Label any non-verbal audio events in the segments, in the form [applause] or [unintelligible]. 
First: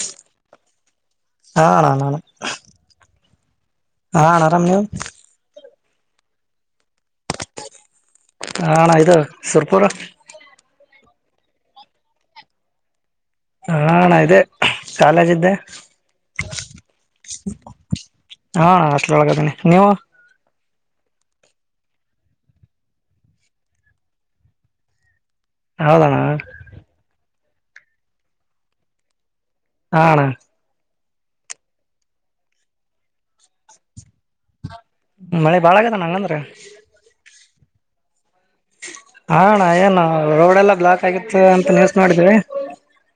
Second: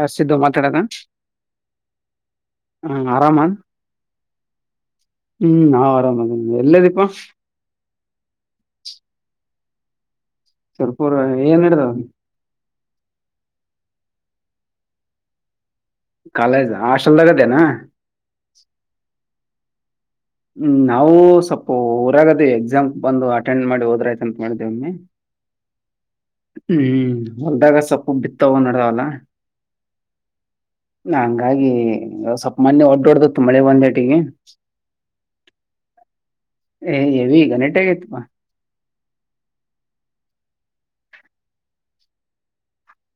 A Siddu ಮಾತಾಡದ ಹಾ ಅಣ್ಣ ನಾನು ಹ ಆರಾಮನ್ ಹಾ ಹನ ಆರಾಮ ನೀ್ ಹ್ಮ್ ನಾವ್ ಆರಾಮೇನೆ ಎಲ್ಲೇ ದೀಪಾ ಹ ಇದು ಸುರ್ಪೂರ ಸರ್ಪೂರ ಏನ್ ಹಡದಾವ. ಹಾ ಅಣ್ಣಾ ಇದೆ. ಶಾಲಜಿದ್ದೆ ಕಾಲೇಜ್ ಹಾಸ್ಟೆಲ್ದಾಗದೇನ. ಹಾ ಅಣ್ಣಾ ಹಾಸ್ಟೆಲ್ ಒಳ್ಗಅದಿನಿ ನೀವು. ಹ್ಮ ನಾವು ಸ್ವಲ್ಪ ಊರಾಗ ಅದಿವಿ ಎಕ್ಸಾಮ್ ಬಂದು ಅಟೆಂಡ್ ಮಾಡಿ ಹೋದ್ರ ಆಯತಂತ ಮಾಡಿದ್ದವ. ಹೌದಣ್ಣ. ಹ್ಮ್ ಅಂತದಾರಗ ಸ್ವಪ್ ಬಿತ್ತವ ನಡದಾವಲ್ಲ. ಹಾ ಅಣ್ಣಾ ನಾ ಹಂಗಾಗಿ ಸ್ವಪ ಮನ್ನೆ ಒಡ್ಡೊ ಒಡದಿತ್ತ್ ಮಳೆ ಬಂದೇಟಿಗೆ. ಮಳೆ ಬಾಳ ಆಗದ ಹಂಗಂದ್ರ. ಎ ಏ್ಯವ ಗಣೇಟ್ಟ್ ಆಗೀತೆ ಪಾ ಹಾ ಅಣ್ಣ ಏನ ರೋಡ್ ಎಲ್ಲ ಬ್ಲಾಕ್ ಆಗಿತ್ ಅಂತ ನ್ಯೂಸ್ ನೋಡಿದ್ದೀವಿ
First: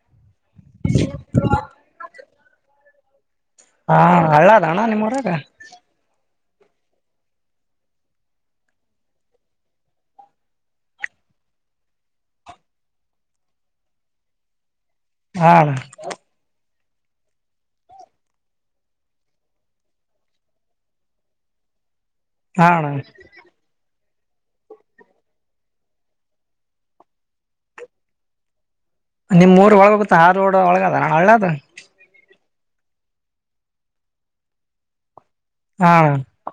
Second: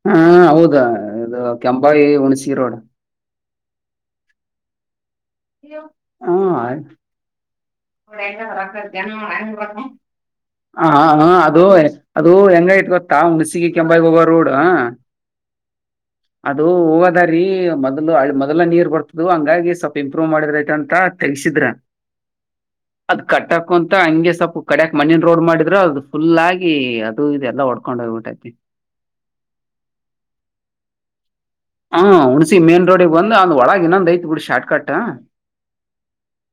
ಹಾ ಹೌದ ಇದ ಕೆಂಬಾಯಿ ಹುಣಸಿ ರೋಡ್. ಹಾ ಹಳ್ಳ ಅದ ಅಣ್ಣ ನಿಮ್ಮ್ ಊರಾಗ್. ಯೋ ಹು ಆಯ್ತಾ [inaudible] ಹಾ ಹಾ ಹಾ ಅದು ಅದು ಹೆಂಗ ಆಗಿದೆ ಗೊತ್ತಾ? ಹುಣಸಿಗೆ ಕೆಂಬಾಯಿ ಗೆ ಹೋಗ ರೋಡ ಹಾ ಅದು ಹೋಗೋದಾರಿ ಮೊದ್ಲು ಮೊದ್ಲ ನೀರ್ ಬರತ್ತಿದ್ದ್ವಿ ಹಂಗಾಗಿ ಸಪ ಇಂಪ್ರೂವ್ ಮಾಡಿದರೈತ ಅಂತ ತಕಸಿದ್ರ ಹಾ ಅಣ್ಣ [inaudible] ಅದ್ ಕಟ್ಟ ಕುಂತಳ ಹಂಗೆ ಸ್ವಲ್ಪ ಕಡ್ಯಾಕ್ ಮಣ್ಣಿನ ರೋಡ್ ಮಾಡಿದ್ರ ಅದು ಫುಲ್ ಆಗಿ ಅದು ಇದೆಲ್ಲಾಓಡ್ಕೊಂಡ್ ಹೋಗ್ಬಿಟೈತಿ. ಅದ ನಿಮ್ ಊರ ಒಳ ಬರತ್ತ ಆ ರೋಡ್ ಒಳಗ್ ಹಳ್ಳ ಅದ. ಹ ಹುಣಸಿ ಮೇನ್ ರೋಡಿಗೆ ಬಂದ ಅದ ಒಳಗ ಇನ್ನಂದ್ ಐತ್ ಬಿಡ್ ಶಾರ್ಟ ಕಟ್. ಹಾ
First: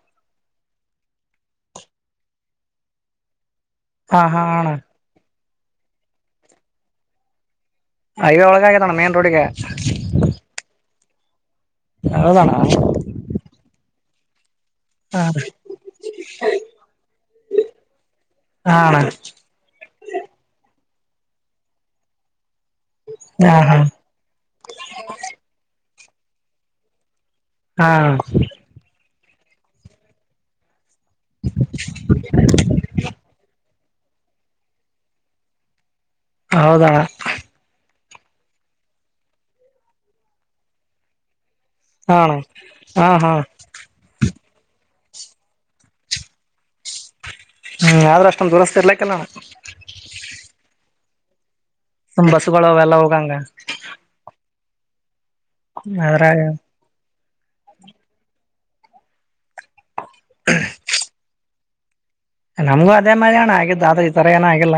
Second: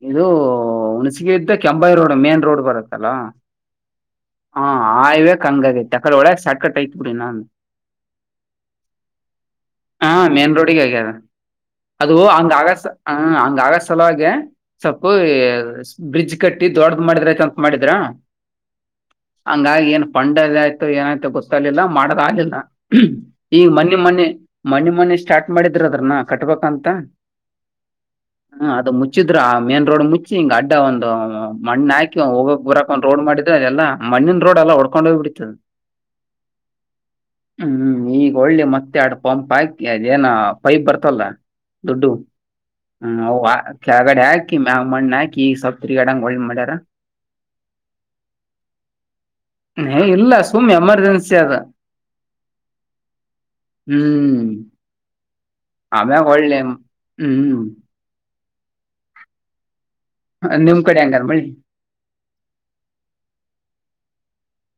ಇದು ಹುಣಸೆಗಿದ್ದ ಇದ್ದ ಕೆಂಬಾಯಿ ರೋಡ್ ಮೇನ್ ರೋಡ್ ಬರುತ್ತಲ್ಲ. ಹಾ ಹೈವೇ ಹಂಗ ಅದೇ ಹಾಕರ ಒಳಗ್ ಶಾರ್ಟ್ ಕಟ್ ಐತ್ ಬಿಡಿ ಇನ್ನೊಂದ್ ಹೈವೇ ಒಳಗೆ ಆಗೆತೆ ಅಣ್ಣಾ ಮೈನ್ ರೋಡ್ಗೆ. ಹ ಮೇನ್ ರೋಡಿಗೆ ಆಗದ. ಅದು ಹೌದಣ್ಣ ಹಂಗ ಆಗ ಸಲ ಹ ಹಂಗ ಆಗ ಸಲುವಾಗೆ. ಸಪ್ಪ ಹಾ ಬ್ರಿಡ್ಜ್ ಕಟ್ಟಿ ದೊಡ್ದ ಮಾಡಿದ್ರಐತಂತ ಮಾಡಿದ್ರ. ಹಾ ಅಣ್ಣ ಹಂಗಾಗಿ ಏನ್ ಫಂಡ್ ಅಲ್ಲೇ ಆಯ್ತಾ ಏನಾಯ್ತು ಗೊತ್ತಲಿಲ್ಲ ಮಾಡದಾಗಗಿಲ್ಲ ಹಾ [inaudible] ಈಗ ಹಾ ಮನ್ನೆ ಮನ್ನೆ ಆ ಮನ್ನೆ ಮನ್ನೆ ಸ್ಟಾರ್ಟ್ ಮಾಡಿದ್ರ ಅದ್ರನ ಕಟ್ಬೇಕಂತ. ಹಾ ಹ್ಮ ಅದ ಮುಚ್ಚಿದ್ರ ಆ ಮೇನ್ ರೋಡ್ ಮುಚ್ಚಿ ಹಿಂಗ್ ಅಡ್ಡ ಒಂದ ಮಣ್ಣ ಹಾಕಿ ಹೋಗಕ್ ಬರಕ್ ಒಂದ್ ರೋಡ್ ಮಾಡಿದ ಯಲ್ಲಾ. ಮಣ್ಣಿನ ರೋಡ್ ಎಲ್ಲ ಒಡ್ಕೊಂಡೋಗ ಬಿಟ್ಟಿತ್ತ್. ಹೌದಾ ಹ್ಮ್ ಈಗ ಒಳ್ಳೆ ಮತ್ತೆ ಯಾಡ ಪಂಪ್ ಹಾಕಿ ಅದ ಏನ ಪೈಪ್ ಬರ್ತಲ್ಲ. ದೊಡ್ಡವ ಹಾ ಅಣ್ಣ ಹಾ ಹ್ಮ ಹಾ ಅವ ಕೆಳಗಡೆ ಹಾಕಿ ಮ್ಯಾಗ ಮಣ್ಣ ಹಾಕಿ ಈ ಸ್ವಪ್ ತಿರಿಗಾಡಂಗ ಒಳ್ಳ ಮಾಡ್ಯಾರ. ಹ್ಮ್ ಆದ್ರೂ ಅಷ್ಟೊಂದು ದದುರಸ್ತಿ ಇರ್ಲಕ್ಕೆಲ್ಲ ಅಣ್ಣಾ. ಎ ಇಲ್ಲ ಸುಮ್ಮನ ಎಮರ್ಜೆನ್ಸಿ ಅದ. ಸುಮ್ಮ ಬಸ್ಗಳುವ ಎಲ್ಲಾ ಹೋಗಂಗ. ಹ್ಮ್ [unintelligible] ಆಮೇ ಅದ್ರಾಗ ಒಳ್ಳೆ ಹ್ಮ್. ನಿಮ್ ಕಡೆ ಹಂಗದೆ ಮಳಿ. ನಮ್ಗೂ ಅದೇ ಮಳೆ ಅಣ್ಣ ಆಗಿದ್ದ ಆದ್ರೆ ಈ ಸರಿ ಏನ ಆಗಿಲ್ಲ.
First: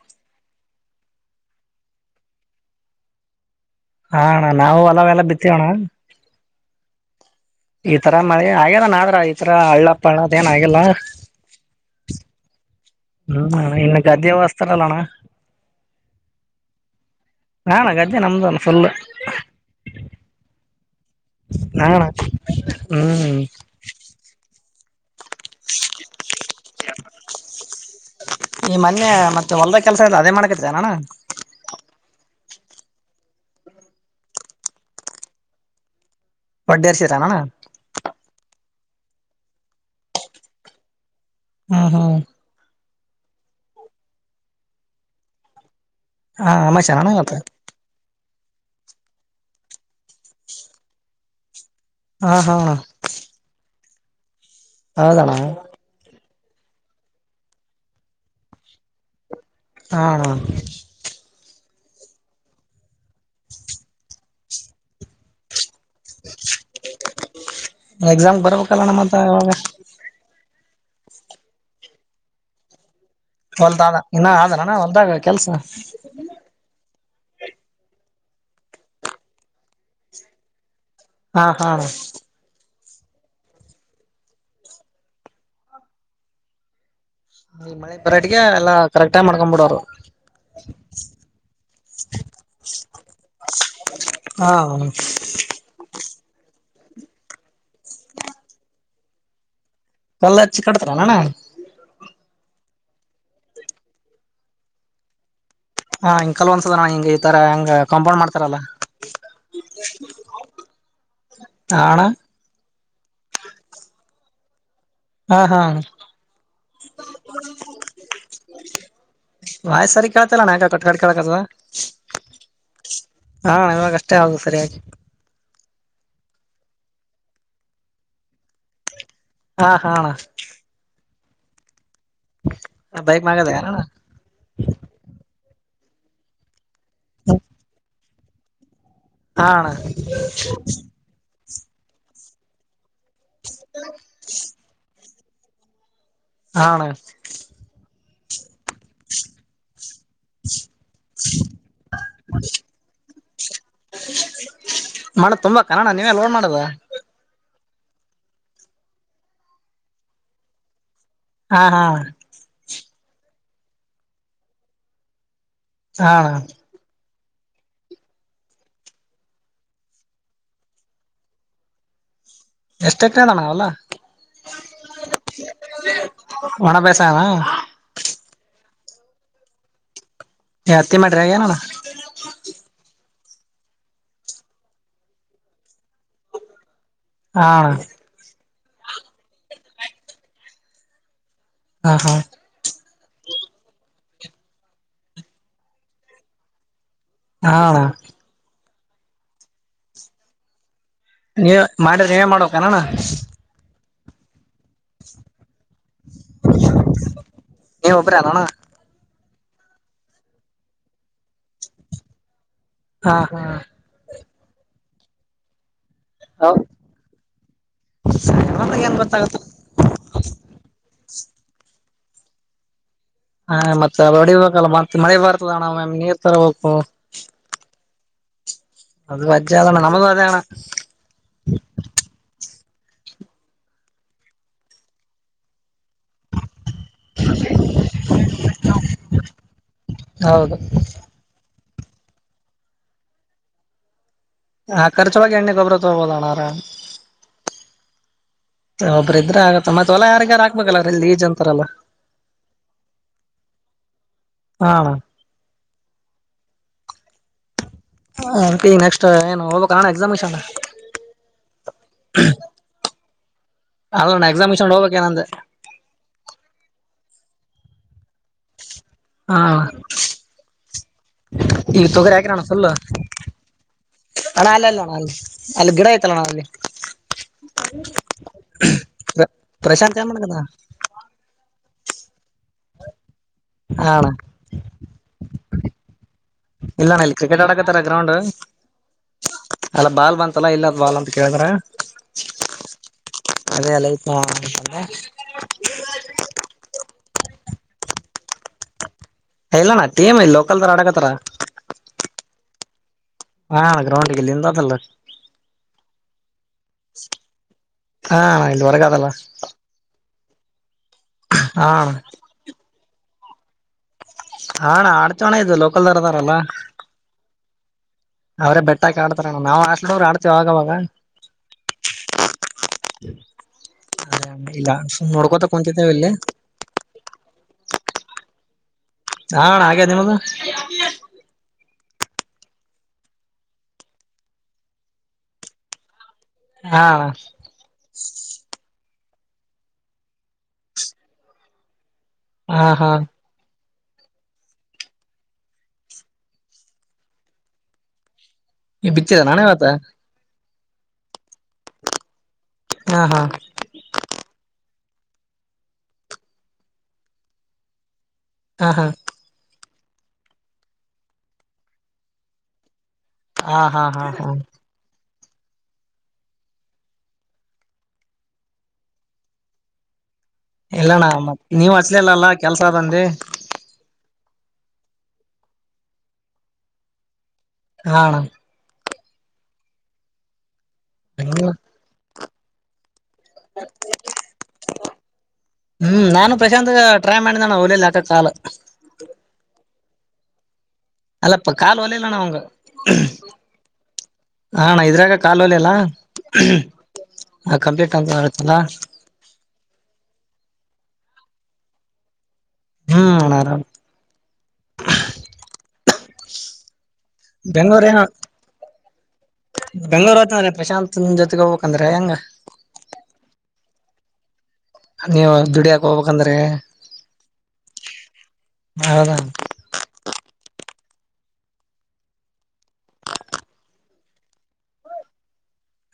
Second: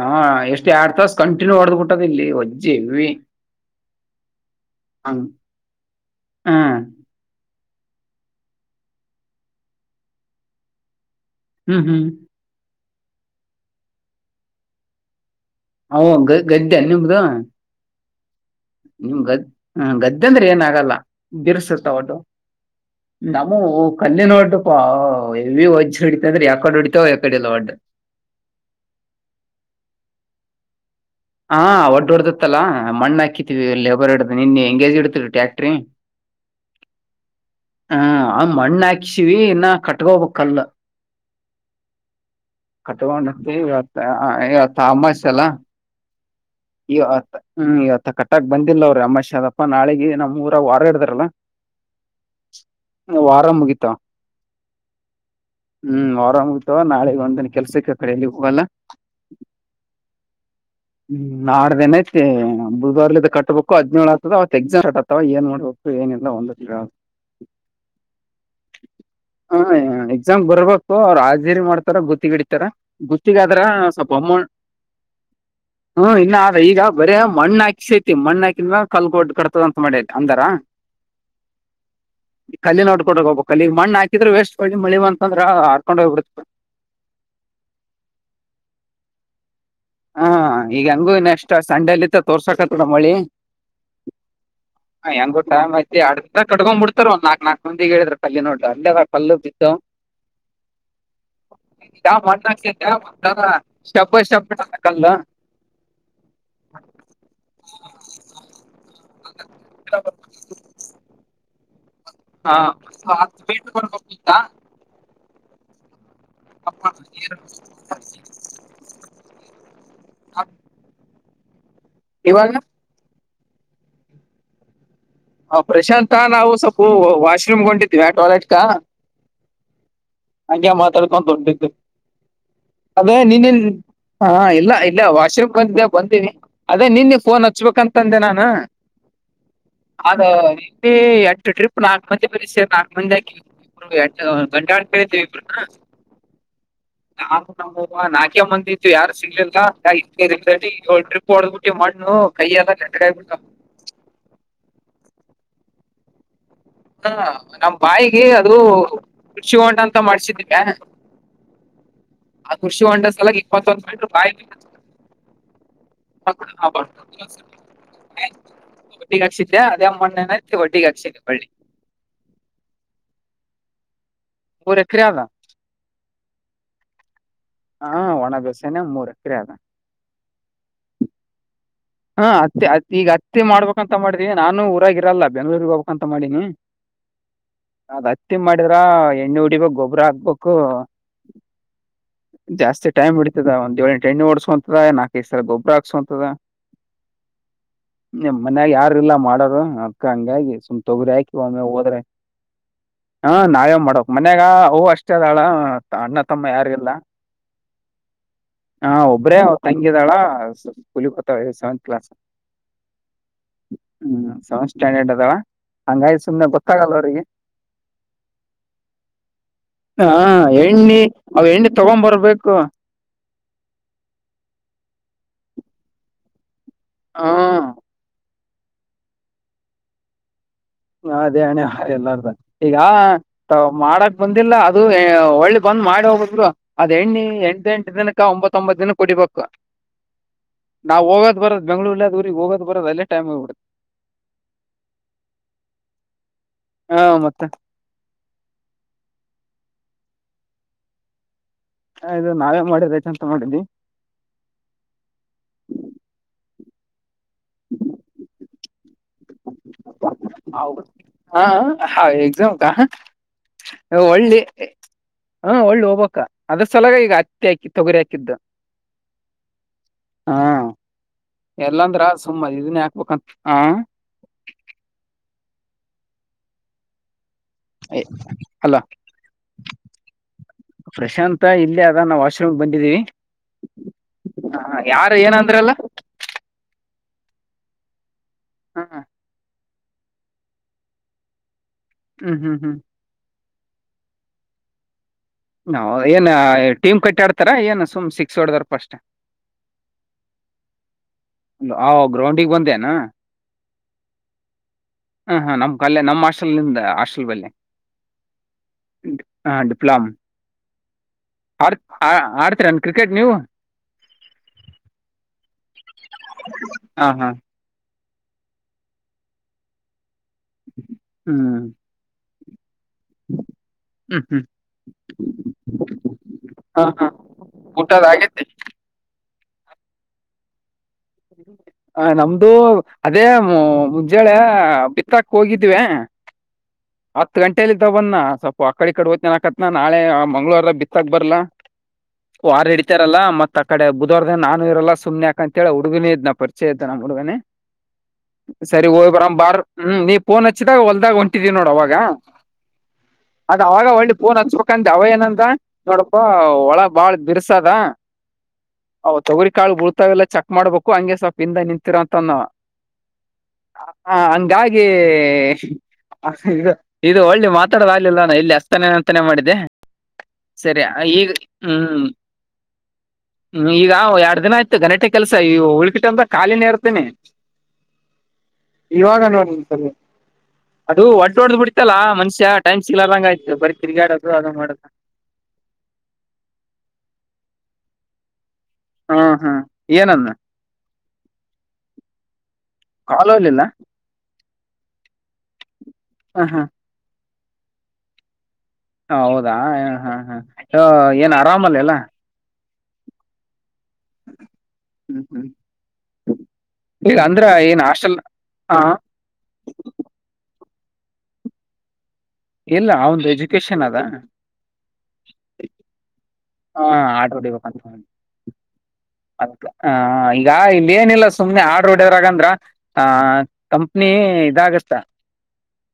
ಹಾ ಎಷ್ಟ್ ಎರಡ್ ತಾಸ ಕಂಟಿನ್ಯೂ ಹೊಡ್ದ್ ಕುಟ್ಟದ ಇಲ್ಲಿ ಒಜ್ಜ ಇವಿ ಹಣ್ಣ ನಾವು ಅಲೆಲ್ಲ ಬಿತ್ತವಣ್ಣ ಹ್ಮ ಈ ತರ ಮಳೆ ಹಾಗಗ್ಯಾರ ನಾಡ್ರ ಈ ತರ ಹಳ್ಳಪ್ಪಣದ ಏನ್ ಆಗೆಲ್ಲ ಹ್ಮ್ ಹ್ಮ್ ಹ್ಮ್ ಇನ್ಕ್ಕೆ ಅ್ಯ ವಸ್ತರಲ್ಲಣ್ಣ ಹ ಗ ಗದ್ದ್ಯಾ ನಿಮ್ದು ಹಾ ಅಣ್ಣ ಗಧೀ ನಮ್ದನೆ ನಿಮ್ ಗದ್ದ್ ಹ ಗದ್ದೆ ಅಂದ್ರೆ ಏನ ಆಗಲ್ಲ ಬಿರ್ಸುತ್ತ ಹಾ ಅಣ್ಣ ಒಟ್ಟು ಹ್ಮ್ ನಮ್ಮ ಕ್ಣಿನ ಒಡ್ಡ ಪ ಇವಿ ವಜ್ಜ ಹಿಡಿತ ಅ್ರ ಯಕಡೆ ಹೊಡಿತಾವ ಯಕಡ ಇಲ್ಲ ಒಡ್ಡ ಈ ಮೊನ್ನೆ ಮತ್ತೆ ಹೊಲ್ದ ಕೆಲ್ಸ ಇ್ರ ಅದೇ ಮಾಡಕತ್ತ ಅಣ ಹಾ ಒಡ್ ಹೊಡದತ್ತಲ್ಲಾ ಮಣ್ಣ ಹಾಕತಿವಿ ಲೇಬರ್ ಇಡ್ದ ನಿನ್ ಹೆಂಗೇಜ್ ಇಡತರಿ ಟ್ಯಾಕ್ಟ್ರಿ ಒಡೇರ್ಷತಾನ ಹ ಆ ಮಣ್ಣ ಹಾಕ್ಸಿವಿ ಇನ್ನ ಕಟ್ಕೋಬೇಕಲ್ಲ ಹ್ಮ ಹ್ಮ ಕಟ್ಕೊಂಡತಿ ಇವತ್ತು ಇವತ್ತು ಅಮ್ಮಾಯಸೆ ಎಲ್ಲ ಹಾ ಅಮಾಷೆನ ಇವ ಅಣ್ಣ ಇವತ್ತು ಹ್ಮ್ ಇವತ್ತ ಕಟ್ಟಕ್ ಬಂದಿಲ್ಲ ಅವ್ರೀ ಅಮ್ಮಾಶದಪ್ಪ ನಾಳೆ ನಮ್ಮ ಊರ ವಾರ ಹಾಡ್ದಾರಲ್ಲಾ ಹಾ ಹಾ ವಾರ ಮುಗೀತ ಹೌದಣಾ ಹ್ಮ್ ಆರಾಮ ಆಗ್ತವ ನಾಳೆಗ ಒಂದನ ಕೆಲ್ಸಕ್ಕೆ ಕಡೆಯಲ್ಲಿ ಹೋಗಲ್ಲ ಹ ಹ್ಮ್ ನಾಡ್ದೇನೈಐತೆ ಬುಧವಾರಲಲ್ಲ ಕಬೇಕು ಹದಿನೇಳು ಆತದತ್ ಎಕ್ಸಾಮ್ತವ ಏನ್ ನೋಡ್ಬೇಕು ಏನ ಎಲ್ಲ ಒಂದ ಹ ಎಕ್ಸಾಮ್ ಬರ್ಬೇಕಲ್ಲಣ್ಣ ಮತ್ತ ಅವಾಗ ಹೆಂಗ್ ಬರ್ಬೇಕು ಅವ್ರು ಹಾಜೇರಿ ಮಾಡ್ತಾರ ಗುತ್ತಿಗೆ ಇಡತಾರ ಗುತ್ತಿಗಾದ್ರ ಸ್ವಲ್ಪ ಅಮ್ಮ ನಾನ ಹೊಲ ದಾಗ ಕೆಲ್ಸ ಹ್ಮ್ ಇನ್ನು ಆದ್ರ ಈಗ ಬರೇ ಮಣ್ಣ ಹಾಕ ಶೇತಿ ಮಣ್ಣ ಹಾಕಿದ್ರ ಕಲ್ಗೊಡ್ ಕಡ್ತದ ಅಂತ ಮಾಡೇ ಅಂದಾರ ಹಾ ಹಾ ಕಲ್ಲಿ ನೋಕೊಂಡ ಹೋಗಬ ಕಲ್ಲಿಗೆ ಮಣ್ಣ ಹಾಕಿದ್ರೆ ವಸ್ಟ್ ಮಳಿ ಮ ಅಂತಂದ್ರ ಹರ್ಕೊಂಡೋಗಬ ಬಿಡತ ಮಳೆ ಪರಾಟಿಗೆ ಎಲ್ಲ ಕರೆಕ್ಟಗ್ ಮಾಡ್ಕೊಂಡ್ ಬಿಡರು ಹಾ ಈಗ ಹಂಗ ನೆಕ್ಸ್ಟ್ ಸಂಡೇಲಿತ್ತ ತೋರ್ಸಕತ್ಡಮ್ಮಳಿ ಹಾ ಟ್ ಐತಿ ಅ ಕಕೊಂಡ್ ಬಿಡ್ತಾರ ಒಂದ ನಾಕಕ್ ನಾಕಕ್ ಮಂದಿ ಹೇಳಿದ್ರ ಕಲ್ಲಿ ನೋಡ್ರ ಅೇ ಕಲ್ಲು ಬಿದ್ದು ಕಲ್ಲ ಅ ಚಿ ಕಟ್ತಣ ಯಾವ ಮಣ್ಣಕ್ಕೆವಾರ ಶಬ್ಬ ಶಬಕಲ್ಲ ಹಾ ಕಲ್ ಒಂದ್ಸದ ನ ಹಿಂಗ್ ಈ ತರ ಹೆಂಗ ಕಾಂಪೌಂಡ್ ಮಾಡ್ತಾರಲ್ಲಾ ಹ ನಣ ಹಾಕ ಹಂತಾ ಹಾ ಹಾ ಅ ವಾಯ್ ಸರಿ ಕೇಳ್ತಲ್ಲ ನಾಯಕ ಕಟ್ಕಟ್ ಕೇಳಳ್ಕದ ಇವಾಗ ಹಾ ಇವಾಗಷ್ಟೇ ಆದು ಸರಿಯಾಗಿೆ ಹ ಪ್ರಶಾಂಂತ ನಾವು ಸ್ಲ್ಪ ವಾಶ್ರೂಮ್ಗೊಂಡಿದೀವಿ ಟಾಯ್ಲೆಟ್ ಕಾ ಹಾ ಹಾ ಅಣ್ಣ. ಹಂಗೆ ಮಾತಾಡ್ತಕೊಂತ ಹೊಂಟಿದ್ದೆ ಅದ ಬೈಕ್ ನಿನ್ನೆ. ಮ್ಯಾಗದ ಅಣ್ಣ ಹಾ ಇಲ್ಲ ಇಲ್ಲೆ ವಾಶ್ರೂಮ ಬಂದಿದೆ ಬಂದಿನಿ ಅದ ನಿನ್ನೆ ಫೋನ್ ಹಚ್ಬೇಕಂತಂದೆ ನಾನ. ಹಾ ಅಣ್ಣ. ಅದ ಇಂಟೆ ಎಂಟ ಟ್ರಿಪ್ ನಾಲ್ಕ ಮಂದಿ ಬರಿ ಸೇರಿ ನಾಕ. [unintelligible] ಇಬ್ರು ಯಾಡ ಗಂಡಾಳ ಹೇಳಿದ್ವಿ ಇಬ್ಬರನ್ನ. ಹಾ ಅಣ್ಣ. ನಮ್ಮ [unintelligible] ನಾಕೆ ಮಂದಿ. ಅಂತು ಯಾರ ಸಿಗ್ಲಿಲ್ಲ ಹಂಗಾಗಿ [unintelligible] ಯೋಳ ಡ್ರಿಪ್ ಹೊಡದಬಿಟ್ಟಿವಿ ಮಣ್ಣು ಕೈಯ ಎಲ್ಲ ನೆಟ್ಟಾಗಿಬಿಟ್ಟವ. ಮಣ್ಣ ತುಂಬಾಕನ ಅಣ್ಣ ನೀವೆ ಲೋಡ್ ಮಾಡುದ. [unintelligible] ನಮ್ಮ ಬಾವಿಗಿ ಅದು ಕೃಷಿಹೊಂಡ ಅಂತ ಮಾಡ್ಸಿದಿವ್ಯ. ಹಾ ಹಾ. ಆ ಕೃಷಿಹೊಂಡ ಸಲವಾಗಿ ಇಪ್ಪತ್ತೊಂದ ಮೀಟರ್ ಬಾವಿ. ಹಾ ಅಣ್ಣ [unintelligible] ಒಡ್ಡಿಗೆ ಹಾಕ್ಸಿದ್ದೆ ಅದೇ ಮಣ್ಣೆನೈತಿ ಒಡ್ಡಿಗೆ ಹಾಕ್ಸಿದ್ದೆ ಹೊಳ್ಳಿ. ಎಸ್ಟ ಎಕರೆ ಅದ ಅಣ್ಣ ಹೊಲ. ಮೂರ ಎಕರೆ ಅದ. ಒಣ ಬೇಸಾಯನ ಹಾ ಒಣ ಬೇಸಾಯಿನ ಮೂರ ಎಕರೆ ಅದ. ಏ ಹತ್ತಿ ಮಾಡ್ಯಾರ ಏನ ಅಣ್ಣ. ಹಾ ಹತ್ತಿ ಹತ್ತಿ ಈಗ ಹತ್ತಿ ಮಾಡಬೇಕಾಂತ ಮಾಡಿದಿವಿ ನಾನು ಊರಾಗಿರಲ್ಲ ಬೆಂಗ್ಳೂರ್ರಿಗೆ ಹೋಗಬೇಕ್ಂತ ಮಾಡೀನಿ. ಹಾ ಅಣ್ಣ. ಅದ ಹತ್ತಿ ಮಾಡಿದ್ರ ಎಣ್ಣೆ ಹೊಡಿಬೇಕು ಗೊಬ್ಬರ ಹಾಕ್ಬೇಕು. ಹಾ ಹಾ. ಜಾಸ್ತಿ ಟೈಮ್ ಹಿಡಿತದ ಒಂದು ಏಳೆಂಟು ಎಣ್ಣಿ ಹೊಡೆಸ್ಕೊಂತದ ನಾಲ್ಕೈದ ಸಲ ಗೊಬ್ಬರ ಹಾಕಸಕೊಂತದ. ಹಾ ಅಣ್ಣ. ನಿಮ್ಮ ಮನ್ಯಾಗ ಯಾರ ಇಲ್ಲ ಮಾಡೋರು ಅದಕ್ಕ ಹಂಗಾಗಿ ಸುಮ. ತೋಗರಿ ಹಾಕಿ ಒಮ್ಮೆ ನೀವ್ ಹೋಗರದ ಮಾಡ್ರ ಆಯ್ತ. ನೀವೇ ಮಾಡ್ಬೇಕನಣ್ಣ ಹಾ ನಾವೇ ಮಾಡಬೇಕ ಮನ್ಯಾಗ ಅವ್ವ ಅಷ್ಟ ಅದಾಳ ಅಣ್ಣ. ತಮ್ಮ ಯಾರಿಲ್ಲ ನೀವ ಒಬ್ಬ್ರ ಅಲ್ಲಣ್ಣ ಹ ಒಬ್ರೇ ತಂಗಿದಾಳ ಸ ಸ್ಕೂಲೀಗ ಹೋಗ್ತಾಳ. ಈಗ ಸೆವೆಂತ್ ಕ್ಲಾಸ್. ಹಾ ಹಾ. ಹ್ಮ್ ಸೆವೆಂತ್ ಸ್ಟಾಂಡರ್ಡ್ ಅದಾಳ ಹಂಗಾಗಿ. ಸುಮನೆ ಹಾ ಗೊತ್ತಾಗಲ್ಲ ಅವರಿಗಿ. ಏನ್ ಗೊತ್ತಾಗತ್ತ ಹ ಎಣ್ಣಿ ಅವ ಎಣ್ಣೆ ತೊಗೊಂಡಬರ್ಬೇಕ. ಹಾ ಮತ್ತ ಹೊಡಿಬೇಕಲ್ಲ ಮತ್ತ ಮಳೆ ಬರ್ತದ ಅಣ್ಣ ಒಮ್ಮ ಒಮ್ಮಿ ನೀರ ತರಬೇಕು. ಹಾ. ಅದು ವಜ್ಜಿ ಅದ ಅಣ್ಣ ನಮ್ಮದು ಅದೇ ಅಣ್ಣ. ಹ ಅದೇ ಹಣೆ ಎಲ್ಲಾರ್ದ ಈಗ. ತಾವ ಮಾಡಾಕ ಬಂದಿಲ್ಲ ಅದು ಹೊಳ್ಳಿ ಬಂದ ಮಾಡಿ ಹೋಗಬೇಕ. ಅದ ಎಣ್ಣಿ ಎಂಟ ಎಂಟ ದಿನಕ್ಕ ಒಂಬತ್ತೊಂಬತ್ತ ದಿನಕ ಕುಡಿಬೇಕ. ಹೌದು ನಾವ ಹೋಗದ ಬರೋದ ಬೆಂಗಳೂರಲಿಂದ ಊರಿಗ ಹೋಗದ ಬರೋದು ಅಲ್ಲೇ ಟೈಮ್ ಹೋಗ್ಬಿಡ್ತೈತಿ. ಆ ಖರ್ಚ ಒಳಗ ಎಣ್ಣಿ ಗೊಬ್ಬರ ತಗೋಬಹುದು ಅಣ್ಣ. ಹಾ ಮತ್ತ. ಒಬ್ಬ್ರ ಇದ್ರ ಆಗತ್ತ ಮತ್ತ ಹೊಲ ಯಾರಿಗರ ಹಾಕ್ಬೇಕಲ್ಲ ಅದೇನ ಲೀಜ್ ಅಂತರಲ್ಲ. ಹ ಇದು ನಾವೇ ಮಾಡಿದೈತಿ ಅಂತ ಮಾಡಿದ್ವಿ. ಹಾ ಅಣ್ಣ. ಹ್ಮ ಹೂಮ್ ಆಕಿ ನೆಕ್ಸ್ಟ್ ಏನ್ ಓದಕೆ ಹೂಂ ಹೌ ಹಾ ಹಾ ಎಕ್ಸಾಂ ಕ ಅಲ್ಲಣ್ಣ ಒಳ್ಳಿ ಎಕ್ಸಾಮಿಷನ್ ಹೋಗ್ಬೇಕ ಏನಂದೆ ಹಾ ಒಳ್ಳು ಹೋಗಬೇಕಾ ಅದ್ರ ಸಲಾಗ ಈಗ ಹತ್ತಿ ಹಾಕಿ ತೊಗರಿ ಹಾಕಿದ್ದು ಹಾ ಈಗ ಎಲ್ಲಾಂದ್ರ ತೊಗರಿ ಹಾಕಿರಣ್ಣ ಸುಮ್ಮ ಫುಲ್ ಇದನ್ನೇ ಹಾಕ್ಬೇಕಂತೆ ಹ ಅಣ್ಣ ಅಲ್ಲ ಅಲ್ಲ ಅಣ್ಣ ಅಲ್ಲಿ ಅಲ್ಲಿ ಗಿಡ ಹೈತಾಳನ್ನ ಅಲ್ಲಿ ಹೇ ಅಲ್ಲ ಪ್ರಶಾಂತ್ ಏನ್ ಮಾಡಕತ್ತಾನ ಪ್ರಶಾಂತ ಇಲ್ಲೇ ಅದೇನೆ ನಾವ್ ವಾಶ್ರೂಮ್ ಬಂದಿದ್ದೀವಿ ಹಾ ಅಣ್ಣ ಹಾ ಯಾರ ಏನ ಅಂದ್ರಲ್ಲ ಇಲ್ಲಣ್ಣ ಇಲ್ಲಿ ಕ್ರಿಕೆಟ್ ಆಡಾಕತ್ತಾರ ಗ್ರೌಂಡ್ ಹಾ ಅಲ್ಲ ಬಾಲ್ ಬಂತಲ್ಲಾ ಎಲ್ಲದು ಬಾಲ್ ಅಂತ ಕೇಳಿದ್ರ ಹ್ಮ್ ಹ್ಮ್ ಹ್ಮ್ ಅದೇ ಅಲ್ಲಿ ಆಯ್ತ ಬಾ ಅಂತಲೇ ನಾ ಏನ್ ಟೀಮ್ ಕಟ್ಟಿ ಆಡ್ತಾರೆ ಏನ್ ಸುಮ್ಮನೆ ಸಿಕ್ಸ್ ಹೊಡದರ್ ಪಸ್ಟ್ ಇಲ್ಲಣ ಟೀಮ್ ಇಲ್ಲಿ ಲೋಕಲ್ದರ್ ಆಡಕತಾರ ಬಾವ ಗ್ರೌಂಡಿಗೆ ಬಂದೇನು ಹಾ ಗ್ರೌಂಡ್ ಇಲ್ಲಿಂದ ಅದಲ್ಲ ಹಾ ಹಾ ನಮ್ ಕಲ್ಲ ನಮ್ಮ ಹಾಸ್ಟೆಲಿಂದ ಹಾಸ್ಟೆಲ್ ಬೆಲ್ಲೆ ಹಾ ಇಲ್ಲಿ ಹೊರಗ ಅದಲ್ಲ ಹೂಮ್ ಹಾ ಡಿಪ್ಲಮ್ ಹಾ ಆಡ್ ಆಡ್ ಆಡ್ತೀರನ್ ಕ್ರಿಕೆಟ್ ನೀವು ಹಾ ಅಣ್ಣ ಆಡೀತೀವಿ ಅಣ್ಣಇದು ಲೋಕಲ್ ಅವ್ರು ಇದಾರೆಯಲ್ಲ ಹ ಹಾ ಅವ್ರೇ ಬೆಟ್ಟಾಕಿ ಆಡ್ತಾರಣ್ಣ ನಾವು ಹಾಸ್ಟೆಲ್ಡವರು ಆಡ್ತೀವಿ ಅವಾಗವಾಗ ಹ್ಮ್ ಹ್ಮ್ ಅದ ಹ್ಮ್ ಇಲ್ಲ ಸುಮ್ಮನೇ ನೋಡ್ಕೋತ ಕುಂತೂರ್ತಿವಿ ಇಲ್ಲಿ ಹಾ ಹಾ ಕೂಟದ್ ಆಗಿತ್ತೇ ಹ ಅಣ್ಣ ಹಾಗೆತೇ ನಿಮ್ಮ್ದ ಆ ನಮ್ದು ಅದೇ ಮುಂಜಾಳೆ ಬಿತ್ತಾಕ್ ಹೋಗಿದ್ವಿ ಹಾ ಹತ್ ಗಂಟೆಲಿ ತ ಬನ್ನ ಸ್ವಲ್ಪ ಆಕಡೆ ಈಕಡೆ ಹೋಯ್ತು ಅನ್ನೋಕೆ ಅತ್ತಿದೆನಾ ನಾಳೆ ಮಂಗಳೂವಾರ ಬಿತ್ತಕ್ ಬರಲ್ಲ ಹಾ ವಾರ ಹಾ ಹಿಡಿತಾರಲ್ಲ ಮತ್ ಆ ಕಡೆ ಬುಧವಾರದ ನಾನು ಇರಲ್ಲ ಸುಮನೆಕ ಅಂತ ಹೇಳ ಹುಗನ ಇದ್ ನ ಪರಿಚಯ ಇದ್ದ ನಮ್ಮ ಹೂಡಗನೇ. ಸರಿ ನೀ ಹೋಗಯ್ಬರ ಬಿತ್ತಿದನ ಅಣ್ಣ ಬಾರ್ ಇವತ್ತ ಹ್ಮ್ ನೀ ಫೋನ್ ಹಚ್ಚಿದಾಗ ಹೊಲ್ದಾಗ ಹೊಂಟಿದೀ ನೋಡು ಅವಾಗ. ಹಾ ಹಾ ಅದ ಅವಾಗ ಒಳ್ಳಿ ಫೋನ್ ಹಚ್ಬ ಬೇಕಂದ ಅವ ಏನಂದ. ನೋಡಪ್ಪಾ ಹೊಳ ಬಾಳ್ ಬಿರ್ಸ ಆದ ಹಾ ಹಾ ಅವ್ ತೊಗರಿ ಕಾಳ ಬುಳ್ತಾವ ಇಲ್ಲ ಚಕ್ ಮಾಡ್ಬೇಕು ಹಂಗೆ ಸ್ವಲ್ಪ ಹಿಂದೆ ನಿಂತಿರು ಅಂತ ಅಂದ ಅವ ಹಾ ಹಾ ಹಾ ಹ ಹಾ ಹಂಗಾಗಿ ಇದು ಇದು ಒಳ್ಳೆ ಮಾತಾಡದಾಗಗ್ಲಿಲ್ಲಾನ ಇಲ್ಲಿ ಅಚ್ಚತಾನೆ ಅಂತಾನೇ ಮಾಡಿದೆ ಇಲ್ಲಣ್ಣ ಮತ್ತೆ ನೀವ್ ಹಚ್ಚಲಿಲ್ಲ ಅಂದ್ರಿ ಬಾಳ ಕೆಲ್ಸ ಆದ ಹ್ಮ ಈಗ ಎರಡ್ ದಿನ ಆಯ್ತು ಗಘಟೆ ಕೆಲಸ ಈ ಉಳ್ಕಿಟ್ಟ ಅಂತ್ರ ಖಾಲಿನೇ ಇರ್ತೇನನೆ ಹ ಇವಾಗ ನೋಡಿ ಸರ್ ಅದು ಅಣ್ಣ ಒಡ್ಡ್ದ್ ಬಿಡತಲ್ಲ ಮಷ್ಯ ಟೈ್ ಸಿಲ್ಲ್ಲಂಗ ಆಯ್ತು ಬರಿೀ ತಿಗಾಡೋದು ಅದಂಗ್ ಮಾಡ ಹ್ಮ್ ನಾನು ಪ್ರಶಾಂತ್ ಟ್ರೈ ಮಾಡಿದಣ ಅವಲಲಿಾಕಕ್ ಕಾಲ್ ಹಾ ಹ್ಮ್ ಏನಮ್ಮ ಅಲ್ಲಪ್ಪ ಕಾಲು ಹೊಲಲ್ಲಣ ಅವಂಗ ಕಾಲೋಲಿಲ್ಲ ಹಣ ಇದ್ರಾಗ ಕಾಲು ಹೊಲಲ್ಲ ಹ ಹಾ ಹ ಕಂಪ್ಲೀಟ್ ಅಂತ ಮಾಡತ್ತಲ್ಲ ಹ ಹೌದಾ ಹ ಹಾ ಹಾ ಏನ್ ಆರಾಮಲ್ಲ ಅಲ್ಲಾ ಹ್ಮ ಆರಾಮ್ ಹ್ಮ್ ಹ್ಮ್ ಈಗ ಅಂದ್ರ ಏನ್ ಬೆಂಗಗಳೂರು ಏನ ಹಾಸ್ಟೆಲ್ ಹ ಬೆಂಗ್ಳೂರು ಹತ್್ರ ಪ್ರಶಾಂತ್ ಜೊತೆಗೆ ಹೋಗ್ಕಂದ್ರೆ ಹೆಂಗ ಇಲ್ಲ ಒಂದು ಎಜುಕೇಶನ್ ಅದ ನೀವು ದುಡಿಯಾಕ ಹೋಗ್ಬೇಕಂದ್ರೆ. ಹಾ ಆಡರ ಹಿಡಿಬೇಕಂತ. ಹೌದಾ ಹ ಹಿಂಗಾಗಿ ಇಲ್ಲಿ ಏನಿಲ್ಲ ಸುಮ್ನೆ ಆಡಾರ್ ಹೊಡ್ಯದ್ರಾಗಂದ್ರ. ಹ ಕಂಪ್ನಿ ಇದಾಗತ್ತ.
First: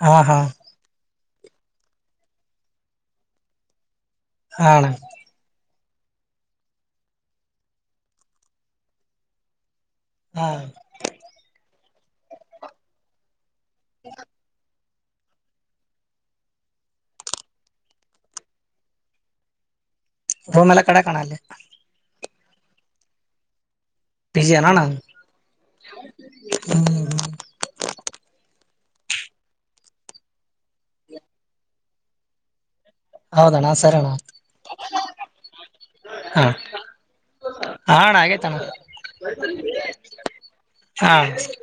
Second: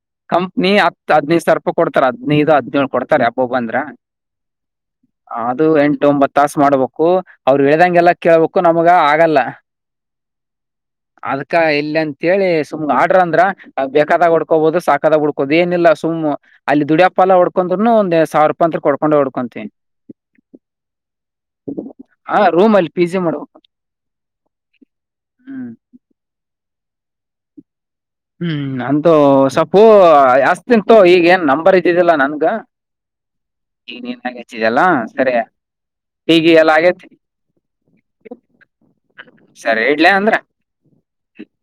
ಹಾ ಹಾ ಕಂಪ್ನಿ ಹತ್ ಹದ್ನೈದು ಸಾವಿರ ರೂಪಾಯಿ ಕೊಡ್ತಾರ ಹದ್ನೈದು ಹದ್ನೇಳಳ್ ಕೊಡ್ತಾರೆ ಯಪೊಬ ಬಂದ್ರ. ಹಣ ಅದು ಎಂಟು ಒಂಬತ್ ತಾಸ್ ಮಾಡ್ಬೇಕು ಅವ್ರು ಹೇಳ್ದಂಗೆಲ್ಲ ಕೇಳ್ಬೇಕು ನಮಗ ಆಗಲ್ಲ ಹಾ ಅದ್ಕ ಇಲ್ಲ ಅಂತೇಳಿ ಸುಮ್ ಆಡ್ರ ಅಂದ್ರ ಬೇಕಾದಾಗ ಉಡ್ಕೋಬೋದು ಸಾಕಾದಾಗ ಉಡ್ ಕೊದ ನಿಲ್ಲ ಸುಮ್ ಅಲ್ಲಿ ದುಡಿಯಪ್ಪ ಎಲ್ಲ ಹೊಡ್ಕೊಂಡ್ರುನು ಒಂದ್ ಸಾವಿರ ರೂಪಾಯ ಅಂತ್ರಕ್ ಹೋಡ್ಕೊಂಡ ಹೋಡ್ಕೊಂತೀನ್. ಹೊ ಮೇಲಿ ಕಡ ಕಾಣಲ್ಲಿ. ಹಾ ರೂಮಲ್ ಪಿ ಜಿ ಮಾಡೋ ಬಿಜಿ ಏನಣ್ಣ ಹ್ಮ್ ಹ್ಮ್ ಹ್ಮ್ ಹ್ಮ್ ಅಂತೂ ಸಪ್ಪು ಹಚ್ತೀನ್ ತೋ ಈಗೇನ್ ನಂಬರ್ ಇದ್ದಿದ್ದಿಲ್ಲಾ ನನ್ಗ ಹೌದಣ ಸ್ ಈಗ್ ನೀನಾಗ್ ಹಚ್ಚಿದ್ಯಲ್ಲ ಸರಿ. ಹಾ ಹೀಗಿ ಎಲ್ಲ ಆಗೇತಿ ಹಾ ಅಣ್ಣ ಆಗೇತಣ್ಣ ಸರಿ ಇಡ್ಲ್ಯಾ ಅಂದ್ರ. ಹಾ ಅಣ ಸರ್